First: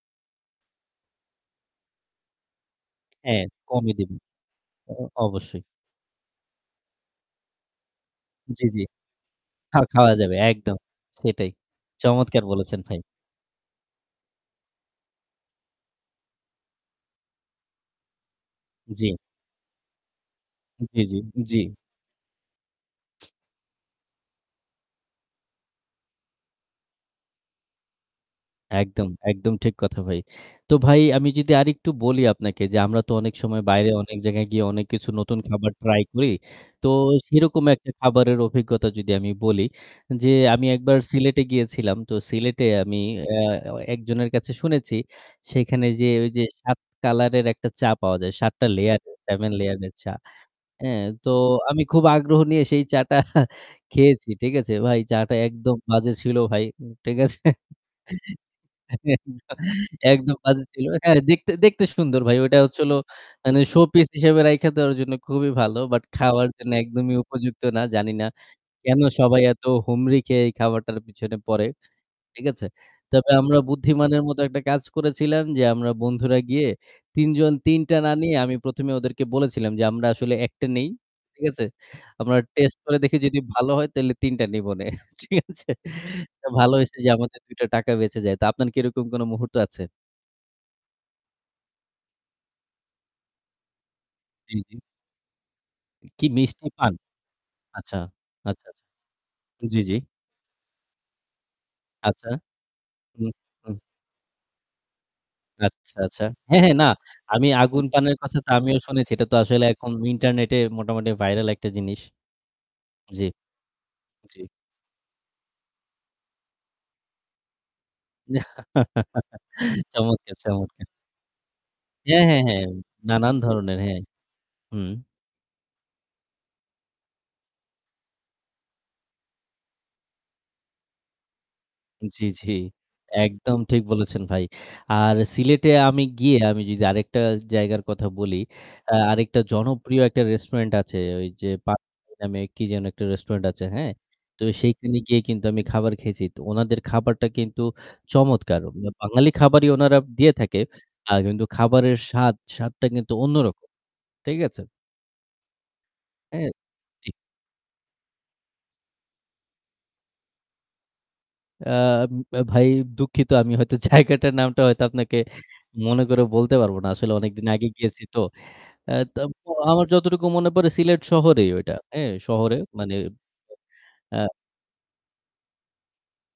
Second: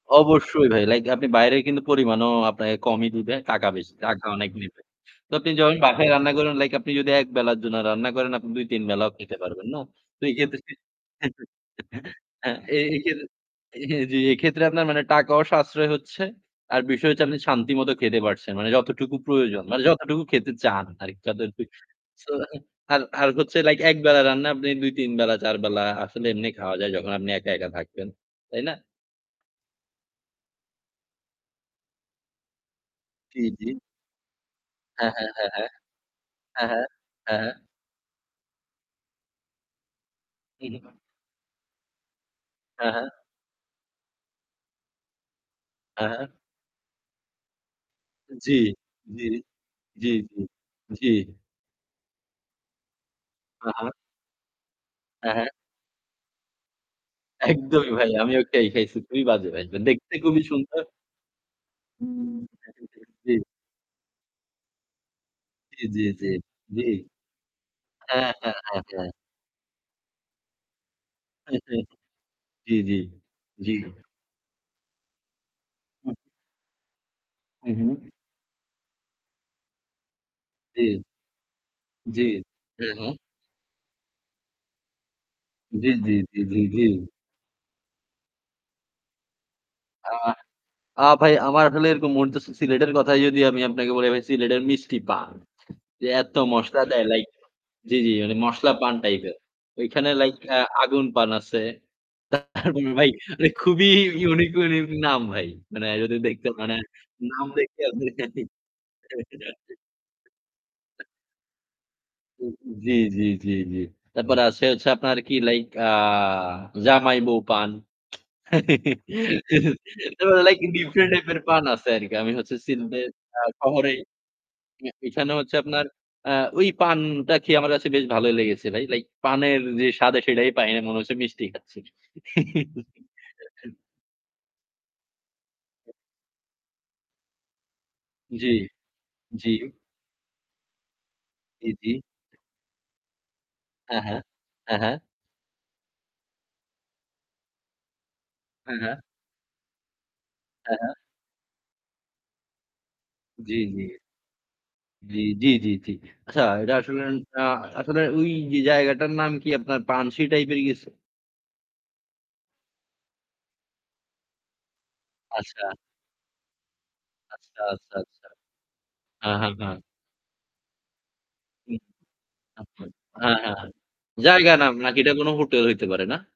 অবশ্যই ভাই। Like আপনি বাইরে কিন্তু পরিমাণও আপনাকে কমই দিবে, হ্যাঁ, টাকা কমই বেশি দিবে। টাকা অনেক নিবে। অ অ তো আপনি অবশ্যই। যখন বাসায় রান্না করেন, like আপনি যদি ১ বেলার জন্য রান্না করেন, আপনি জি, জি। ২-৩ বেলাও খেতে পারবেন, খা নো? খাওয়া তো যাবে এইক্ষেত্রে একদম। সেটাই। চমৎকার হ্যাঁ, বলেছেন এই ভাই। এই ক্ষেত্রে হ্যাঁ, জি, এইক্ষেত্রে আপনার মানে টাকাও সাশ্রয় হচ্ছে, আর বিষয় হচ্ছে আপনি শান্তিমত খেতে পারছেন। মানে জি। যতটুকু প্রয়োজন, মানে যতটুকু খেতে চান জি, আর জি। যাদের জি। So আর আর হচ্ছে like একবেলার রান্না আপনি ২-৩ বেলা, ৪ বেলা আসলে এমনি খাওয়া যায় যখন আপনি একা, একা থাকবেন। তাই না? একদম, একদম ঠিক কথা ভাই। তো ভাই আমি যদি আরেকটু বলি আপনাকে যে আমরা তো অনেক জি, সময় জি। বাইরে অনেক জায়গায় গিয়ে অনেক কিছু হ্যাঁ, হ্যাঁ, নতুন হ্যাঁ, হ্যাঁ। খাবার try করি। হ্যাঁ, হ্যাঁ। তো হ্যাঁ, হ্যাঁ। সেরকম একটা খাবারের অভিজ্ঞতা যদি আমি বলি যে আমি হু, হুম। একবার সিলেটে গিয়েছিলাম। তো সিলেটে হ্যাঁ, আমি হ্যাঁ। অ্যা অ অ্যা একজনের কাছে শুনেছি সেখানে যে হ্যাঁ, হ্যাঁ। ওই যে ৭ color-এর একটা চা পাওয়া যায়। আ ৭ জি, টা layer, জি। 7 layer-এর জি, চা। জি। হ্যাঁ, জি। তো আমি খুব আগ্রহ নিয়ে সেই চাটটা হা, হা। খেয়েছি। ঠিক আছে? ভাই চা হ্যাঁ, টা হ্যাঁ। একদম বাজে ছিল ভাই। ঠিক আছে? একদমই ভাই, আমিও একটা খেই খাইছি। খুবই একদ বাজে ভাই। দেখতে একদম খুবই বাজে সুন্দর। ছিল। হ্যাঁ, দেখতে দেখতে সুন্দর ভাই। হুম, ওইটা হচ্ছিল [unintelligible] জি। মানে showpiece হিসেবে রাইখা দেওয়ার জন্য খুবই ভালো। জি, জি, But জি। খাওয়ার জন্য জি। একদমই উপযুক্ত না। জানিনা হ্যাঁ, হ্যাঁ, হ্যাঁ, কেন হ্যাঁ। সবাই এত হুমড়ি খেয়ে এই খাবারটার পিছনে পড়ে। ঠিক আছে? জি, জি। তবে আমরা জি। বুদ্ধিমানের মত একটা কাজ করেছিলাম যে আমরা হুম। বন্ধুরা গিয়ে ৩ জন ৩ টা উহুম। না নিয়ে আমি ১ম এই ওদেরকে বলেছিলাম যে আমরা আসলে একটা নেই। জি। ঠিক আছে? জি। জি। আমরা test হু, করে হুম। দেখি যদি ভালো হয় তাইলে ৩ টা নিবনে। ঠিক আছে? জি, জি, জি, জি, ভালো জি। হইছে যে আমাদের ২ টা টাকা বেঁচে যায়। তো আপনার কি এরকম কোনো মুহূর্ত আছে? আ আ ভাই আমার আসলে এরকম মন তো সিলেটের কথাই যদি আমি আপনাকে বলি, আমি জি, সিলেটের জি। মিষ্টিপান। যে কি এত মিষ্টি মসলা পান? দেয়, like জি, আচ্ছা, জি মানে আচ্ছা, মসলা পান আচ্ছা। type এর। জি, জি। ওইখানে like অ্যা আগুন পান আছে। আচ্ছা। তারপরে ভাই হু, মানে হু। খুবই unique, unique নাম ভাই। মানে আচ্ছা, আই যদি আচ্ছা। দেখতে হ্যাঁ, হ্যাঁ, মানে না। নাম আমি দেখে আগুন পানের আপনি কথাটা আমিও শুনেছি। এটা তো আসলে এখন internet-এ মোটামুটি viral একটা জিনিস। [unintelligible] জি, জি, জি, জি, জি। তারপর জি। আসে হচ্ছে আপনার কি like আ জামাই-বৌ পান। চমৎকার, তারপর like চমৎকার। different এক পান আছে আরকি। হ্যাঁ, আমি হ্যাঁ, হচ্ছে হ্যাঁ। সিলেটের নানান আ ধরনের, শহরেই, হ্যাঁ। হুম। এখানে হচ্ছে আপনার অ্যা ওই পানটা খেয়ে আমার কাছে বেশ ভালো লেগেছে ভাই। Like পানের যে স্বাদ আছে সেটাই পাই না। মনে হচ্ছে মিষ্টি খাচ্ছি। জি, জি। একদম ঠিক বলেছেন ভাই। আর সিলেটে আমি গিয়ে আমি যদি আরেকটা জায়গার কথা বলি, জি, অ্যা আরেকটা জি। জনপ্রিয় একটা restaurant আছে ওই যে জি, জি। 'পানশি' নামে কি জানি একটা restaurant আছে, হ্যাঁ? হ্যাঁ, হ্যাঁ। তো হ্যাঁ, হ্যাঁ। সেইখানে গিয়ে কিন্তু আমি খাবার খেয়েছি। তো ওনাদের খাবারটা কিন্তু চমৎকার। হ্যাঁ, বা হ্যাঁ। বাঙালি খাবারই ওনারা দিয়ে থাকে। হ্যাঁ, হ্যাঁ। আ কিন্তু খাবারের স্বাদ, স্বাদটা কিন্তু জি, অন্যরকম। জি। ঠিক আছে? জি, জি, জি, জি। আচ্ছা, হ্যাঁ। ঐটা আসলে জি। অ্যান আ আসলে ওই যে জায়গাটার নাম কি আপনার? 'পানশি' type এর কিছু? অ্যা উ ভাই দুঃখিত আমি হয়তো জায়গাটার নামটা হয়তো আপনাকে আচ্ছা। মনে করে বলতে পারব না। আসলে অনেকদিন আচ্ছা, আগে আচ্ছা, গিয়েছি তো। আচ্ছা। অ্যা্ হ্যাঁ, তো হ্যাঁ, হ্যাঁ। আমার যতটুকু মনে পড়ে সিলেট শহরেই ওইটা। হুম, হ্যাঁ, শহরে আচ্ছা, মানে হ্যাঁ, হ্যাঁ, হ্যাঁ। আ জায়গা নাম নাকি এটা কোনো হোটেল হইতে পারে, না?